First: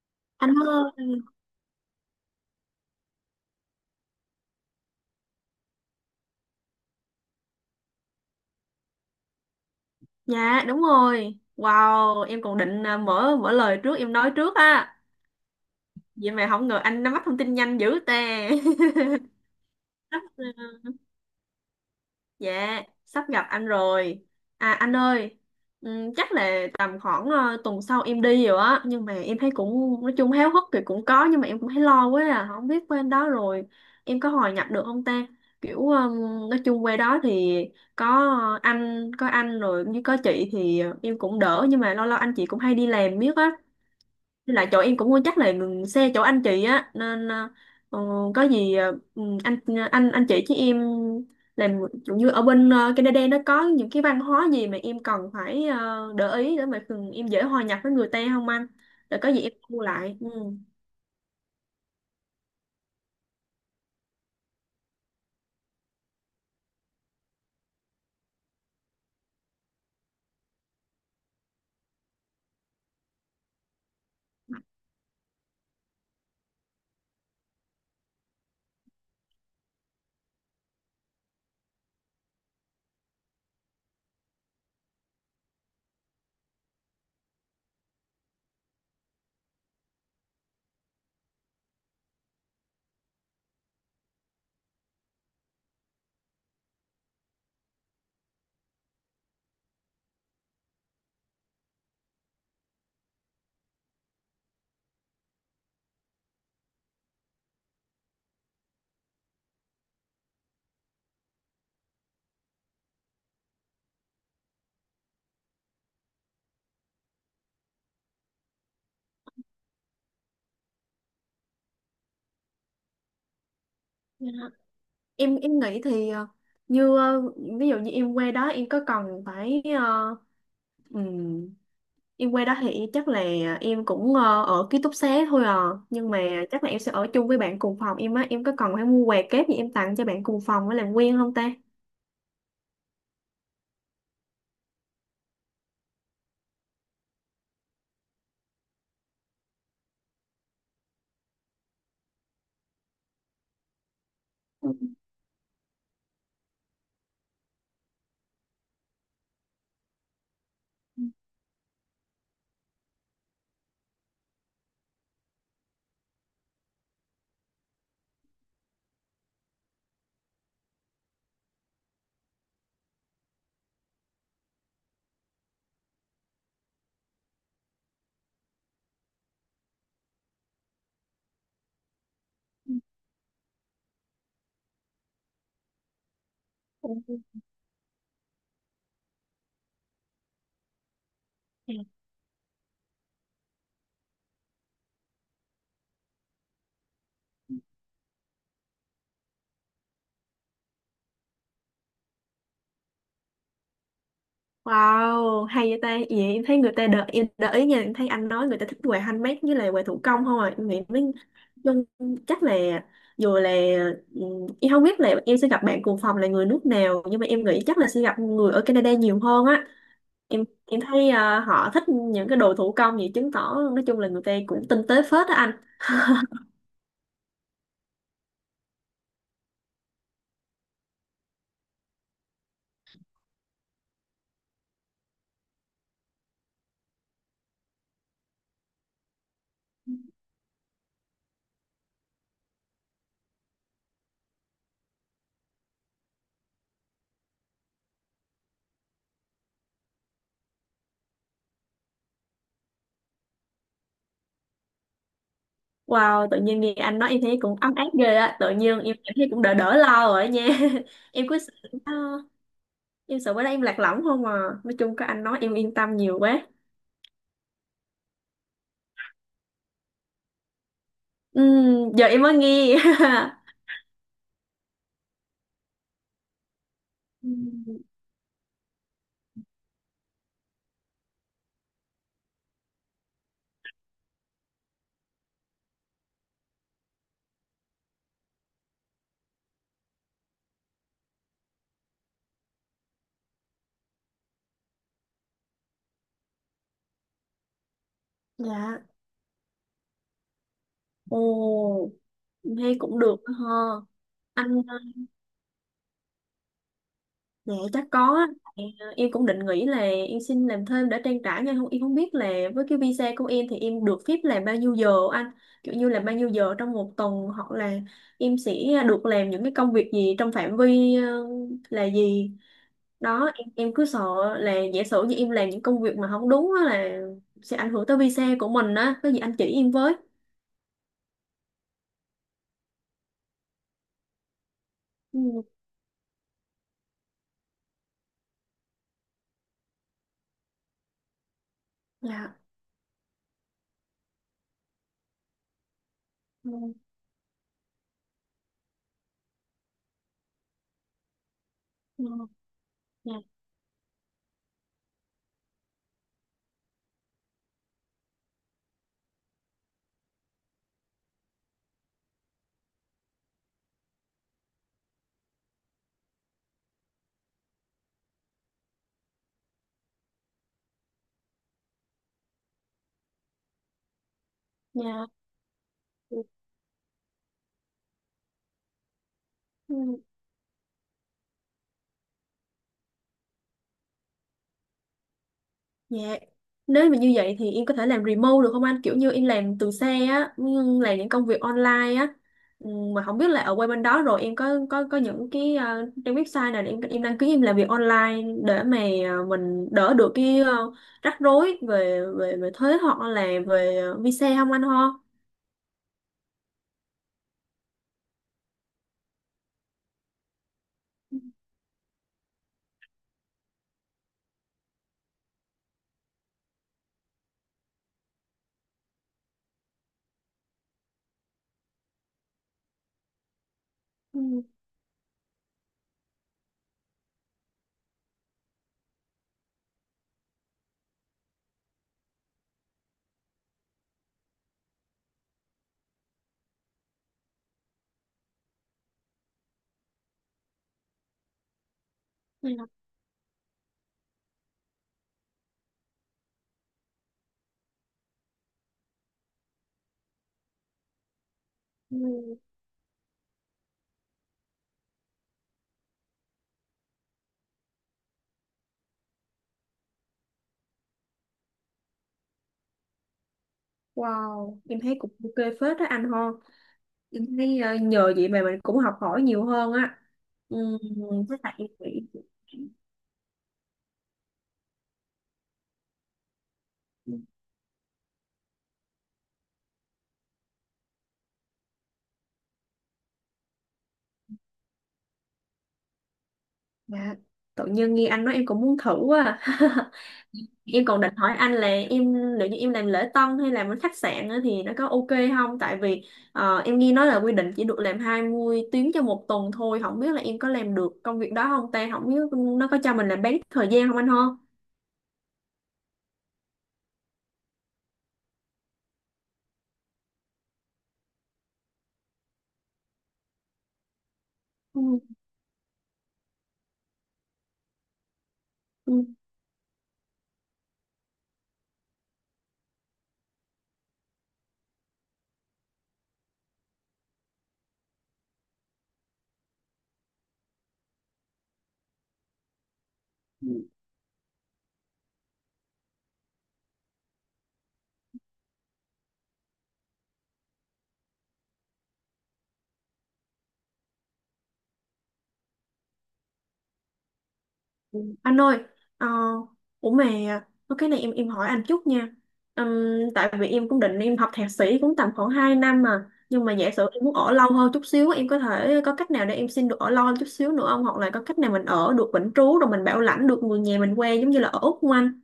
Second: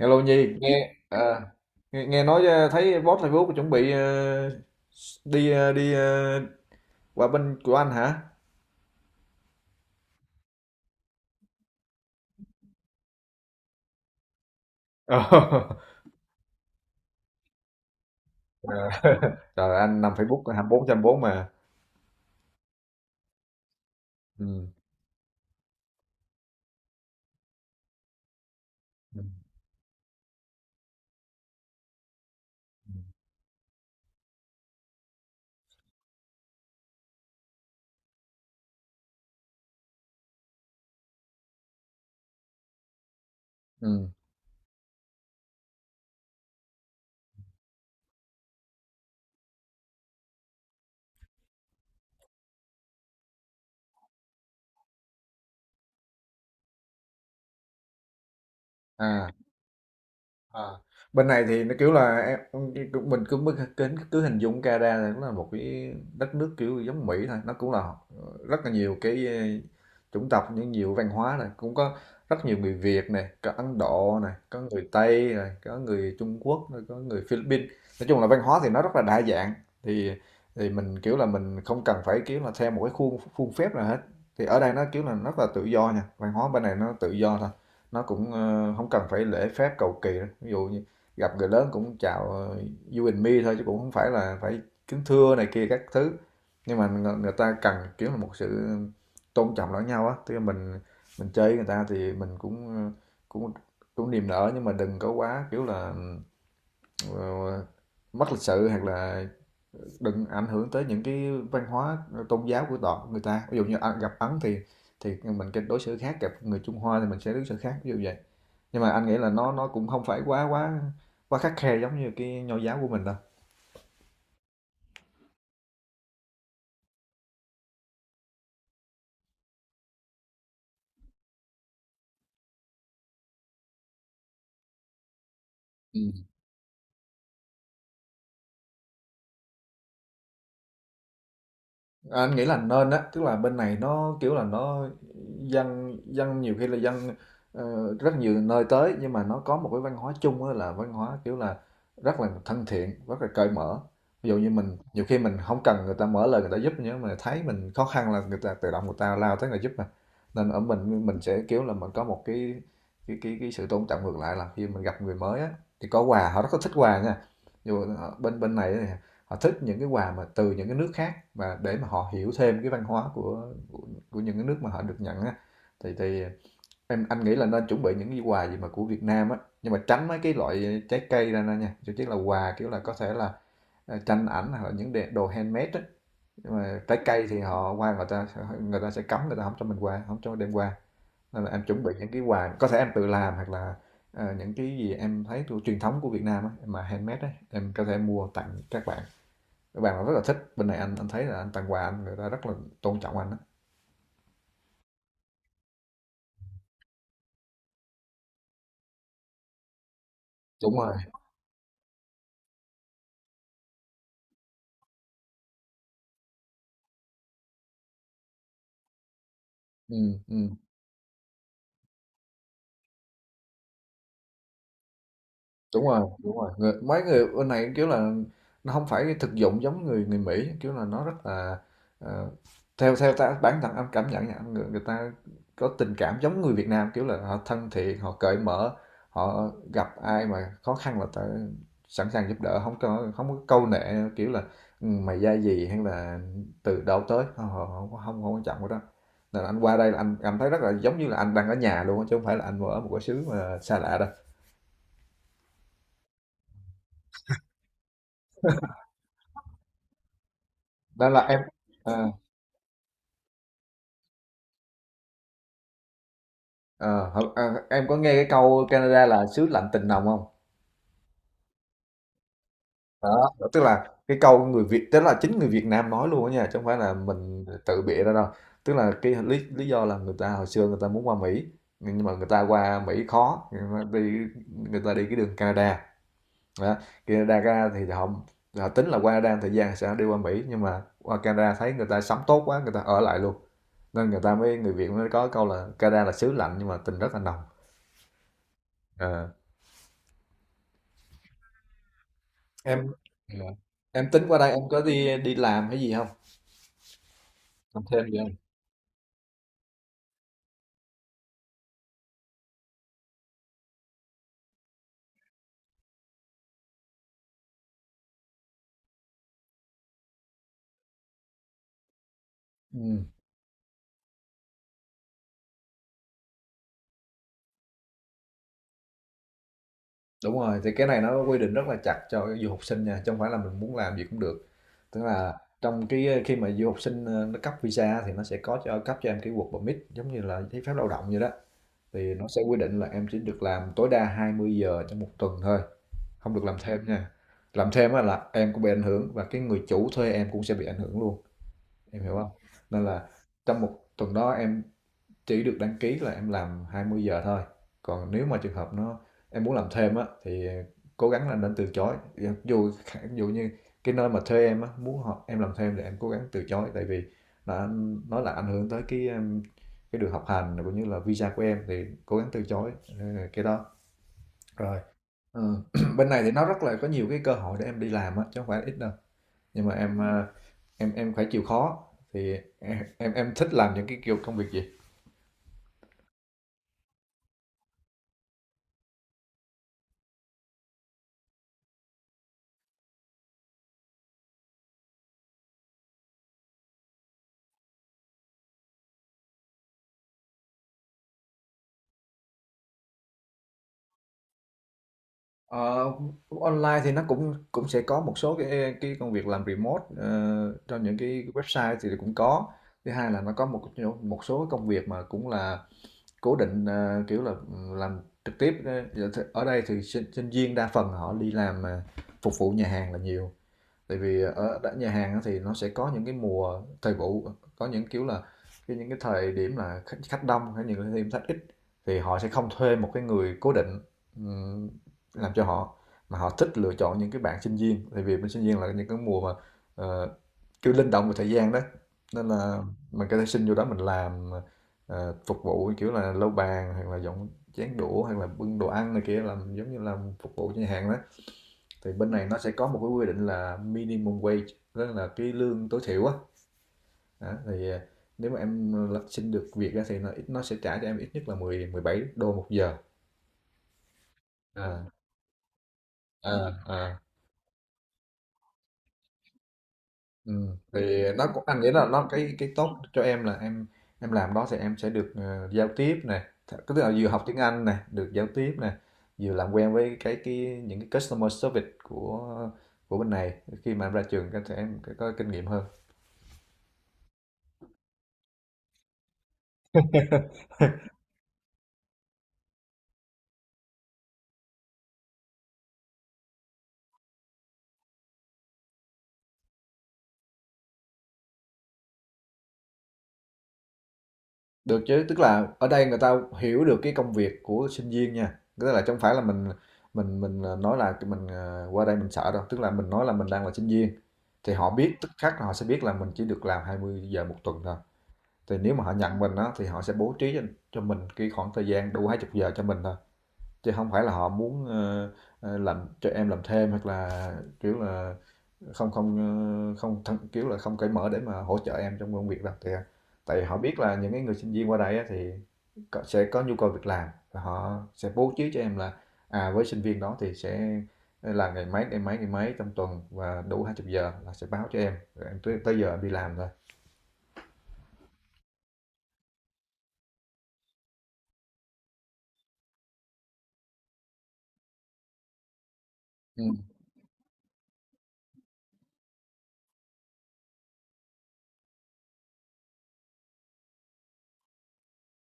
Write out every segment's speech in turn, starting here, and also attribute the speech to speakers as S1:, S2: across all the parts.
S1: Hello Nhi,
S2: Anh
S1: nghe
S2: ơi,
S1: à, nghe nói thấy boss Facebook chuẩn bị đi qua bên của anh hả?
S2: dạ đúng rồi. Wow, em còn định mở mở lời trước em nói trước á.
S1: Ờ.
S2: Vậy mà không ngờ anh nắm bắt thông tin nhanh dữ tè.
S1: À, Trời anh nằm Facebook hai mươi bốn trên hai mươi bốn mà.
S2: Dạ, sắp gặp anh rồi.
S1: Ừ.
S2: À anh ơi, chắc là tầm khoảng tuần sau em đi rồi á, nhưng mà
S1: Ừ.
S2: em thấy cũng nói chung háo hức thì cũng có nhưng mà em cũng thấy lo quá à, không biết bên đó rồi em có hòa nhập được không ta? Kiểu nói chung quê đó thì có có anh rồi như có chị thì em cũng đỡ nhưng mà lâu lâu anh chị cũng hay đi làm biết á.
S1: Ừ.
S2: Với lại chỗ em cũng chắc là ngừng xe chỗ anh chị á nên ờ, có gì anh anh chị với em làm kiểu như ở bên Canada nó có những cái văn hóa gì mà em cần phải để ý để mà thường em dễ hòa nhập với người ta không anh? Để
S1: À.
S2: có gì em mua lại. Ừ.
S1: À, bên này thì nó kiểu là mình cứ cứ cứ hình dung Canada là nó là một cái đất nước kiểu giống Mỹ thôi, nó cũng là rất là nhiều cái chủng tộc, những nhiều văn hóa này cũng có, rất nhiều người Việt này, có Ấn Độ này, có người Tây này, có người Trung Quốc, rồi có người Philippines. Nói chung là văn hóa thì nó rất là đa dạng. Thì thì mình kiểu là mình không cần phải kiểu là theo một cái khuôn khuôn phép nào hết. Thì ở đây nó kiểu là rất là tự do nha, văn hóa bên này nó tự do thôi. Nó cũng, hổng cần phải lễ phép cầu kỳ đâu. Ví dụ như gặp người lớn cũng chào, "You and me" thôi, chứ cũng không phải là phải kính thưa này kia các thứ. Nhưng mà người người ta cần, kiểu là, một sự tôn trọng lẫn nhau á, tức là mình chơi người ta thì mình cũng, ờ, cũng cũng niềm nở, nhưng mà đừng có quá, kiểu là, ờ, mất lịch sự, hoặc là đừng ảnh hưởng tới những cái văn hóa, tôn giáo của người ta. Ví dụ như, à, gặp Ấn thì mình cách đối xử khác, gặp người Trung Hoa thì mình sẽ đối xử khác, ví dụ vậy. Nhưng mà anh nghĩ là nó cũng không phải quá quá quá khắt khe giống như cái nho giáo của mình đâu.
S2: Dạ. Em nghĩ thì như ví dụ như em qua đó em có cần phải ừ, em qua đó thì chắc là em cũng ở ký túc xá thôi à.
S1: Ừ.
S2: Nhưng mà chắc là em sẽ ở chung với bạn cùng phòng em á. Em có cần phải mua quà kép gì em tặng cho bạn cùng phòng để làm quen không ta?
S1: À, anh nghĩ là nên á, tức là bên này nó kiểu là nó dân dân nhiều khi là dân rất nhiều nơi tới, nhưng mà nó có một cái văn hóa chung á, là văn hóa kiểu là rất là thân thiện, rất là cởi mở. Ví dụ như
S2: Ừ,
S1: mình nhiều khi mình không cần người ta mở lời người ta giúp, nhưng mà thấy mình khó khăn là người ta tự động người ta lao tới người giúp mà. Nên ở
S2: ừ,
S1: mình sẽ kiểu là mình có một cái sự tôn trọng ngược lại, là khi mình gặp người mới á thì có quà họ rất là thích quà nha, dù ở bên bên này họ thích những cái quà mà từ những cái nước khác, và để mà họ hiểu thêm cái văn hóa của những cái nước mà họ được nhận á. Thì anh nghĩ là nên chuẩn bị những cái quà gì mà của Việt Nam á, nhưng mà tránh mấy cái loại trái cây ra nè nha. Chứ chắc là quà kiểu là có thể là, à, tranh ảnh, hoặc là những đồ handmade á. Nhưng mà
S2: ừ,
S1: trái
S2: ừ.
S1: cây thì họ qua, người ta sẽ cấm, người ta không cho mình qua, không cho đem qua. Nên là em
S2: ừ.
S1: chuẩn bị những cái quà có thể em tự làm, hoặc là những cái gì em thấy thuộc truyền thống của Việt Nam á mà handmade á, em có thể mua tặng các bạn. Các bạn rất là thích. Bên này anh thấy là anh tặng quà anh, người ta rất là tôn trọng anh á.
S2: Wow, hay vậy ta. Vậy em thấy người ta đợi em đợi ý nha, em thấy anh nói người ta thích quà handmade với lại quà thủ công không à. Em
S1: Đúng
S2: nghĩ
S1: rồi,
S2: mới nhưng chắc là dù là em không biết là em sẽ gặp bạn cùng phòng là người nước nào nhưng mà em nghĩ chắc là sẽ gặp người ở Canada nhiều hơn á. em
S1: ừm.
S2: em thấy à, họ thích những cái đồ thủ công vậy chứng tỏ nói chung là người ta cũng tinh tế phết á anh.
S1: Đúng rồi, đúng rồi, mấy người bên này kiểu là nó không phải thực dụng giống người người Mỹ, kiểu là nó rất là ờ, theo theo ta bản thân anh cảm nhận nha, người ta có tình cảm giống người Việt Nam, kiểu là họ thân thiện, họ cởi mở. Họ gặp ai mà khó khăn là ta sẵn sàng giúp đỡ, không có câu nệ kiểu là, "Ừ, mày ra gì hay là từ đâu tới không," không không, quan trọng cái đó. Nên anh qua đây là anh cảm thấy rất là giống như là anh đang ở nhà luôn á, chứ không phải là anh ở một cái xứ mà xa lạ đâu.
S2: Wow, tự nhiên nghe anh nói em thấy cũng ấm áp ghê á, tự nhiên em cảm thấy cũng đỡ đỡ lo rồi á nha.
S1: Đó là
S2: Em cứ
S1: em,
S2: sợ,
S1: à.
S2: à, em sợ bữa nay em lạc lõng không à, nói chung có anh nói em yên tâm nhiều quá.
S1: Ờ, hổng à, em có nghe cái câu Canada là xứ lạnh tình nồng không?
S2: Giờ em mới nghe.
S1: Đó, tức là cái câu người Việt, tức là chính người Việt Nam nói luôn á nha, chứ không phải là mình tự
S2: Ừm,
S1: bịa ra đâu. Tức là cái lý lý do là người ta hồi xưa người ta muốn qua Mỹ, nhưng mà người ta qua Mỹ khó, ta đi người ta đi cái đường Canada. Đó, Canada ra thì họ họ tính là qua Canada một thời gian sẽ đi qua Mỹ, nhưng mà qua Canada thấy người ta sống tốt quá, người ta ở lại luôn. Nên người Việt mới có câu là Canada là xứ lạnh nhưng mà tình rất là nồng.
S2: dạ,
S1: Ờ.
S2: ồ em thấy
S1: em
S2: cũng được đó
S1: Ừ.
S2: ha
S1: Em tính qua đây
S2: anh.
S1: em có đi đi làm hay gì không,
S2: Dạ
S1: làm
S2: chắc
S1: thêm
S2: có
S1: gì
S2: á.
S1: không?
S2: Tại, em cũng định nghĩ là em xin làm thêm để trang trải nhưng không em không biết là với cái visa của em thì em được phép làm bao nhiêu giờ anh, kiểu như là bao nhiêu giờ trong một tuần hoặc là em sẽ được làm những cái công việc gì trong phạm vi là gì
S1: Ừ.
S2: đó. Em cứ sợ là giả sử như em làm những công việc mà không đúng á là sẽ ảnh hưởng tới visa của mình á, có gì anh chỉ em với.
S1: Đúng rồi, thì cái này nó quy định rất là chặt cho du học sinh nha, chứ không phải là mình muốn làm gì cũng được. Tức là
S2: Ừ.
S1: trong cái khi mà du học sinh nó cấp visa thì nó sẽ có cấp cho em cái work permit giống như là giấy phép lao động vậy đó. Thì nó
S2: Dạ.
S1: sẽ quy định là em chỉ được làm tối đa 20 giờ trong một tuần thôi, không được làm
S2: Ừ.
S1: thêm nha. Làm thêm á là em cũng bị ảnh hưởng, và cái người chủ thuê em cũng sẽ bị ảnh hưởng luôn, em
S2: dạ
S1: hiểu không? Nên là
S2: dạ.
S1: trong một tuần đó em chỉ được đăng ký là em làm 20 giờ thôi. Còn nếu mà trường hợp nó em muốn làm thêm á, thì cố gắng là nên từ chối. Dù dù như cái nơi mà thuê em á muốn em làm thêm, thì em cố gắng từ chối, tại vì là nó là ảnh hưởng tới cái đường học hành, cũng như là visa của em, thì cố gắng từ chối. ờ, cái đó rồi. Ừ. Bên này
S2: Dạ.
S1: thì nó rất là có nhiều cái cơ hội để em đi làm á, chứ không phải ít đâu, nhưng mà em
S2: Ừ.
S1: ờ, em em phải chịu khó. Thì em thích làm những cái kiểu công việc gì?
S2: Dạ. Nếu mà như vậy thì em có thể làm remote được không anh? Kiểu như em làm từ xa á, nhưng làm những công việc online á. Ừ, mà không biết là ở qua bên đó rồi em có có những cái trang website nào để em đăng ký em làm việc online để mà mình đỡ được cái rắc rối về về về thuế hoặc là về visa không anh ho?
S1: Ờ, online thì nó cũng cũng sẽ có một số cái công việc làm remote cho những cái website thì cũng có. Thứ hai là nó có một một số công việc mà cũng là cố định, kiểu là làm trực tiếp. Ờ, ở đây thì sinh viên đa phần họ đi làm phục vụ nhà hàng là nhiều, tại vì
S2: Ừ,
S1: ở nhà hàng thì nó sẽ có những cái mùa thời vụ, có những kiểu là những cái thời điểm là khách khách đông hay những cái thời điểm khách ít, thì họ sẽ không thuê một cái người cố định, ừm, làm cho họ, mà họ thích lựa chọn những cái bạn sinh viên, tại vì bên sinh viên là những cái mùa mà, ờ, kiểu linh động về thời gian đó. Nên
S2: vậy
S1: là
S2: là-
S1: mình có thể xin vô đó mình làm, phục vụ kiểu là lau bàn hoặc là dọn chén đũa hoặc là bưng đồ ăn này kia, làm giống như làm phục vụ cho nhà hàng đó. Thì
S2: Ừ.
S1: bên này nó sẽ có một cái quy định là minimum wage, tức là cái lương tối thiểu á, thì nếu mà xin được việc á, thì nó ít, nó sẽ trả cho em ít nhất là mười 17 đô một giờ.
S2: Wow, em
S1: À,
S2: thấy cũng ok phết đó anh ho.
S1: à, à.
S2: Em thấy nhờ vậy mà mình cũng học hỏi nhiều hơn á.
S1: Ừ.
S2: Ừ,
S1: Thì nó
S2: với
S1: cũng,
S2: lại
S1: anh
S2: em
S1: nghĩ là
S2: nghĩ.
S1: nó cái tốt cho em, là em làm đó thì em sẽ được giao tiếp nè. Tức là vừa học tiếng Anh nè, được giao tiếp nè, vừa làm quen với cái những cái customer service của bên này. Khi mà em ra trường sẽ có kinh nghiệm hơn.
S2: Dạ. Tự nhiên nghe anh nói em cũng muốn thử quá à. Em còn định hỏi anh là em, nếu như em làm lễ tân hay làm ở khách sạn á thì nó có ok không? Tại vì em nghe nói là quy định chỉ được làm 20 tiếng cho một tuần thôi. Không biết là em có làm được công việc đó không ta? Không biết nó có cho mình làm bán thời gian không anh ho?
S1: Được chứ, tức là ở đây người ta hiểu được cái công việc của sinh viên nha. Tức là chứ không phải là mình, nói là mình qua đây mình sợ đâu, tức là mình nói là mình đang là sinh viên, thì họ biết tức khắc là họ sẽ biết là mình chỉ được làm 20 giờ một tuần thôi. Thì nếu mà họ
S2: Ừ.
S1: nhận mình á thì họ sẽ bố trí cho mình cái khoảng thời gian đủ 20 giờ cho mình thôi chứ không phải là họ muốn làm cho em làm thêm hoặc là kiểu là không không không thân, kiểu là không cởi mở để mà hỗ trợ em trong công việc đâu. Thì tại vì họ biết là những cái người sinh viên qua đây á, thì sẽ có nhu cầu việc làm và họ sẽ bố trí cho em là à với sinh viên đó thì sẽ là ngày mấy trong tuần và đủ 20 giờ là sẽ báo cho em rồi em tới giờ em đi làm thôi.
S2: Anh ơi, ờ, ủa mà có cái này em hỏi anh chút nha. Ừm, tại vì em cũng định em học thạc sĩ cũng tầm khoảng 2 năm mà,
S1: Ừ.
S2: nhưng mà giả sử em muốn ở lâu hơn chút xíu, em có thể có cách nào để em xin được ở lâu hơn chút xíu nữa không? Hoặc là có cách nào mình ở được vĩnh trú rồi mình bảo lãnh được người nhà mình qua giống như là ở Úc không anh?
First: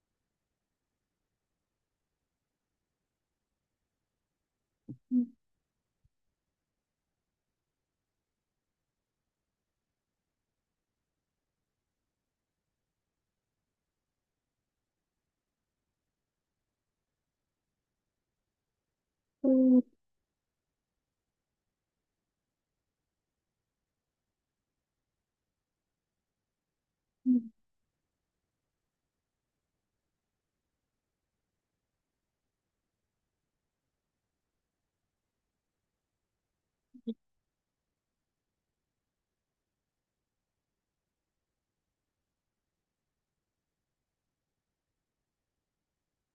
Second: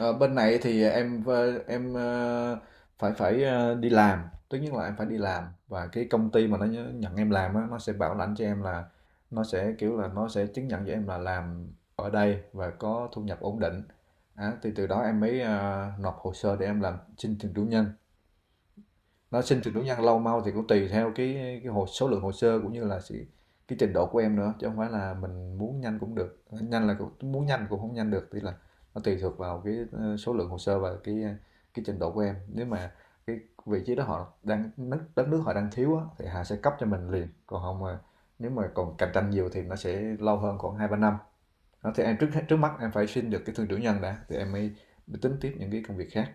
S1: Ờ, bên này thì em ờ, phải phải ờ, đi làm, tất nhiên là em phải đi làm và cái công ty mà nhận em làm á, nó sẽ bảo lãnh cho em là nó sẽ kiểu là nó sẽ chứng nhận cho em là làm ở đây và có thu nhập ổn định. Á, thì từ đó em mới nộp hồ sơ để em làm xin thường trú nhân. Nó xin trường trú
S2: Ừ.
S1: nhân lâu mau thì cũng tùy theo cái hồ số lượng hồ sơ cũng như là sự cái trình độ của em nữa, chứ không phải là mình muốn nhanh cũng được nhanh là cũng muốn nhanh cũng không nhanh được. Tức là nó tùy thuộc vào cái số lượng hồ sơ và cái trình độ của em. Nếu mà cái vị trí đó họ đang đất đất nước họ đang thiếu á, thì họ sẽ cấp cho mình liền, còn không mà nếu mà còn cạnh tranh nhiều thì nó sẽ lâu hơn khoảng hai ba năm. Đó, thì em trước trước mắt em phải xin được cái thương trưởng nhân đã thì em mới tính tiếp những cái công việc khác.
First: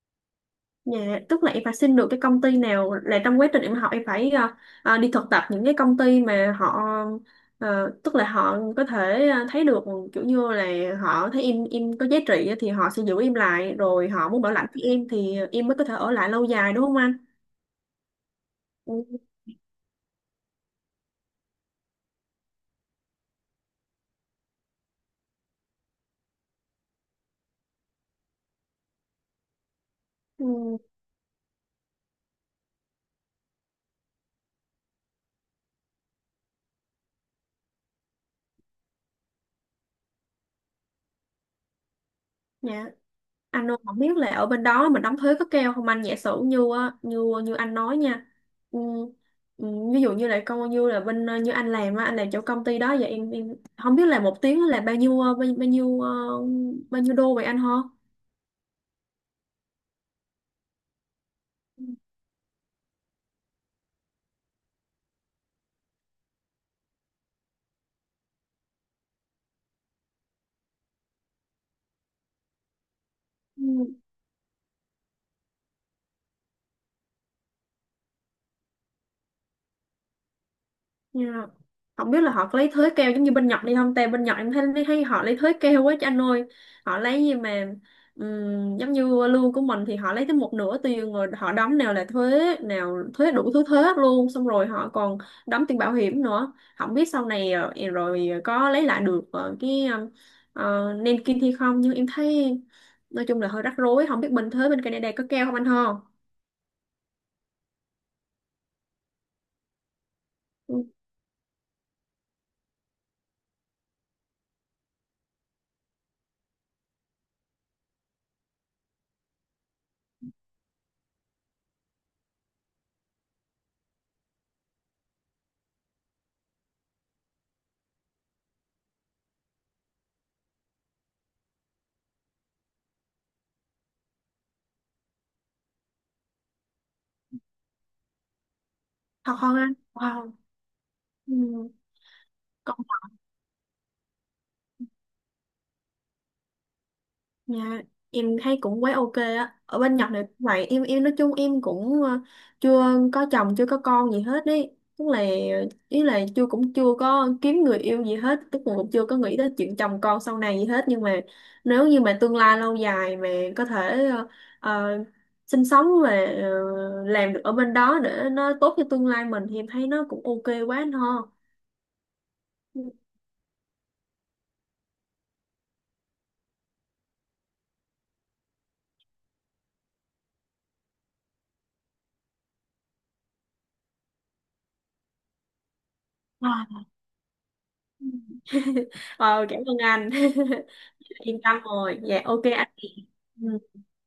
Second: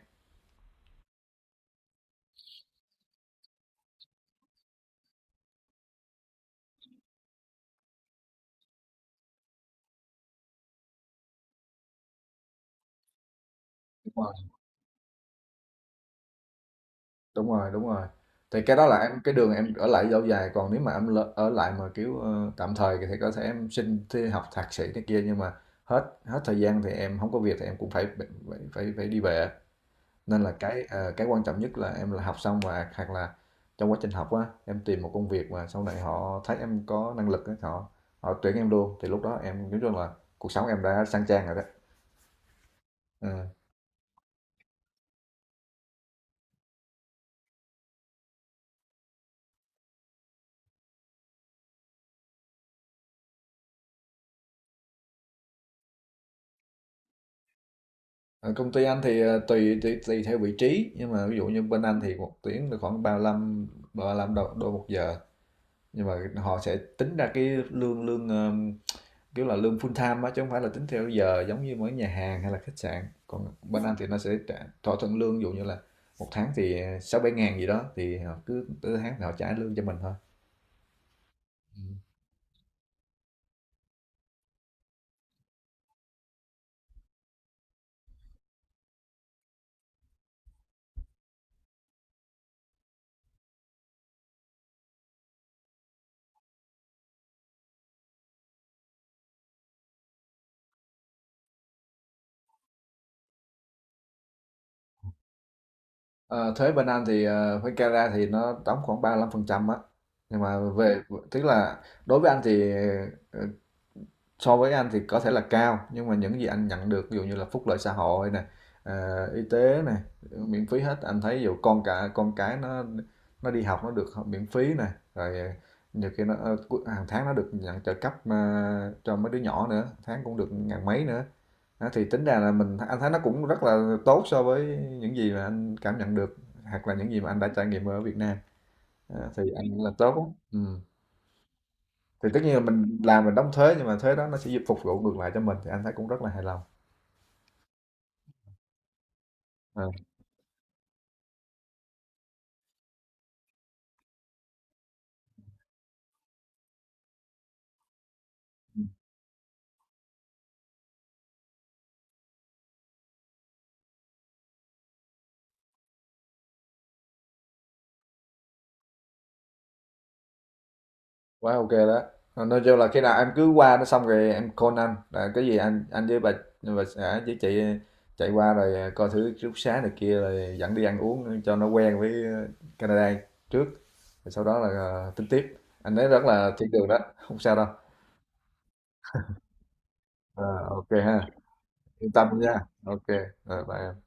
S2: Dạ, tức là em phải xin được cái công ty nào là trong quá trình em học em phải đi thực tập những cái công ty mà họ tức là họ có thể thấy được kiểu như là họ thấy em có giá trị á thì họ sẽ giữ em lại rồi họ muốn bảo lãnh với em thì em mới có thể ở lại lâu dài đúng không anh?
S1: Đúng rồi, đúng rồi, thì cái đó
S2: Ừ.
S1: là em cái đường em ở lại lâu dài. Còn nếu mà ở lại mà kiểu tạm thời thì có thể em xin thi học thạc sĩ này kia, nhưng mà hết hết thời gian thì em không có việc thì em cũng phải đi về. Nên là
S2: Ừ.
S1: cái quan trọng nhất là em là học xong, và hoặc là trong quá trình học á em tìm một công việc mà sau này họ thấy em có năng lực á, họ họ tuyển em luôn, thì lúc đó em nói chung là cuộc sống em đã sang trang rồi đó.
S2: Dạ.
S1: Ừ.
S2: Anh Nô không biết là ở bên đó mình đóng thuế có keo không anh, giả sử như á, như như anh nói nha. ừ, ừ, Ví dụ như là công như là bên như anh làm á, anh làm chỗ công ty đó vậy em không biết là một tiếng là bao nhiêu bao nhiêu bao nhiêu đô vậy anh ho?
S1: Ở công ty anh thì ờ, tùy, tùy tùy theo vị trí, nhưng mà ví dụ như bên anh thì một tiếng được khoảng ba lăm ba 35 đô một giờ, nhưng mà họ sẽ tính ra cái lương lương kiểu là lương full time á chứ không phải là tính theo giờ giống như mấy nhà hàng hay là khách sạn. Còn bên anh
S2: Ừ.
S1: thì nó sẽ trả, thỏa thuận lương ví dụ như là một tháng thì sáu bảy ngàn gì đó, thì họ cứ tới tháng thì họ trả lương cho mình thôi.
S2: Dạ.
S1: Ừ.
S2: Không biết là họ có lấy thới keo giống như bên Nhật đi không? Tại bên Nhật em thấy, thấy họ lấy thới keo quá chứ anh ơi. Họ lấy gì mà giống như lương của mình thì họ lấy tới một nửa tiền rồi họ đóng nào là thuế, nào thuế đủ thứ thuế hết luôn. Xong rồi họ còn đóng tiền bảo hiểm nữa. Không biết sau này rồi có lấy lại được cái nền kinh thì không. Nhưng em thấy nói chung là hơi rắc rối. Không biết bên thuế bên Canada có keo không anh ho?
S1: Ờ, thuế bên Anh thì với Canada thì nó đóng khoảng 35% á, nhưng mà
S2: Ừ.
S1: về tức là đối với anh thì ờ, so với anh thì có thể là cao, nhưng mà những gì anh nhận được ví dụ như là phúc lợi xã hội này, y tế này miễn phí hết. Anh thấy ví dụ con cái nó đi học nó được miễn phí này, rồi nhiều khi nó hàng tháng nó được nhận trợ cấp mà cho mấy đứa nhỏ nữa, tháng cũng được ngàn mấy nữa. Đó, thì tính ra là mình anh thấy nó cũng rất là tốt so với những gì mà anh cảm nhận được hoặc là những gì mà anh đã trải nghiệm ở Việt Nam. Đó,
S2: Thật
S1: thì
S2: không anh?
S1: anh là tốt.
S2: Wow.
S1: Ừ,
S2: Ừ.
S1: thì tất nhiên là mình làm mình đóng thuế, nhưng mà thuế đó nó sẽ giúp phục vụ ngược lại cho mình, thì anh thấy cũng rất là hài lòng.
S2: Dạ, em thấy cũng quá ok á. Ở
S1: À,
S2: bên Nhật này cũng vậy, em nói chung em cũng chưa có chồng, chưa có con gì hết đấy. Tức là ý là chưa cũng chưa có kiếm người yêu gì hết, tức là cũng chưa có nghĩ tới chuyện chồng con sau này gì hết nhưng mà nếu như mà tương lai lâu dài mà có thể ờ, ờ, sinh sống và làm được ở bên đó để nó tốt cho tương lai mình thì em thấy nó cũng ok quá anh ho.
S1: quá ok đó. Ờ, nói chung là khi nào em cứ qua nó xong rồi em call anh, là cái gì anh với bà xã với chị chạy qua rồi coi thử ký túc xá này kia rồi dẫn đi ăn uống cho nó quen với Canada trước, rồi sau đó là tính tiếp. Anh thấy rất là thiên
S2: À.
S1: đường đó, không sao đâu.
S2: Ờ, cảm ơn anh.
S1: Ờ, ok ha,
S2: Yên tâm rồi,
S1: yên
S2: dạ
S1: tâm
S2: ok
S1: nha.
S2: anh chị.
S1: Ok, rồi bye
S2: Ừ.
S1: em.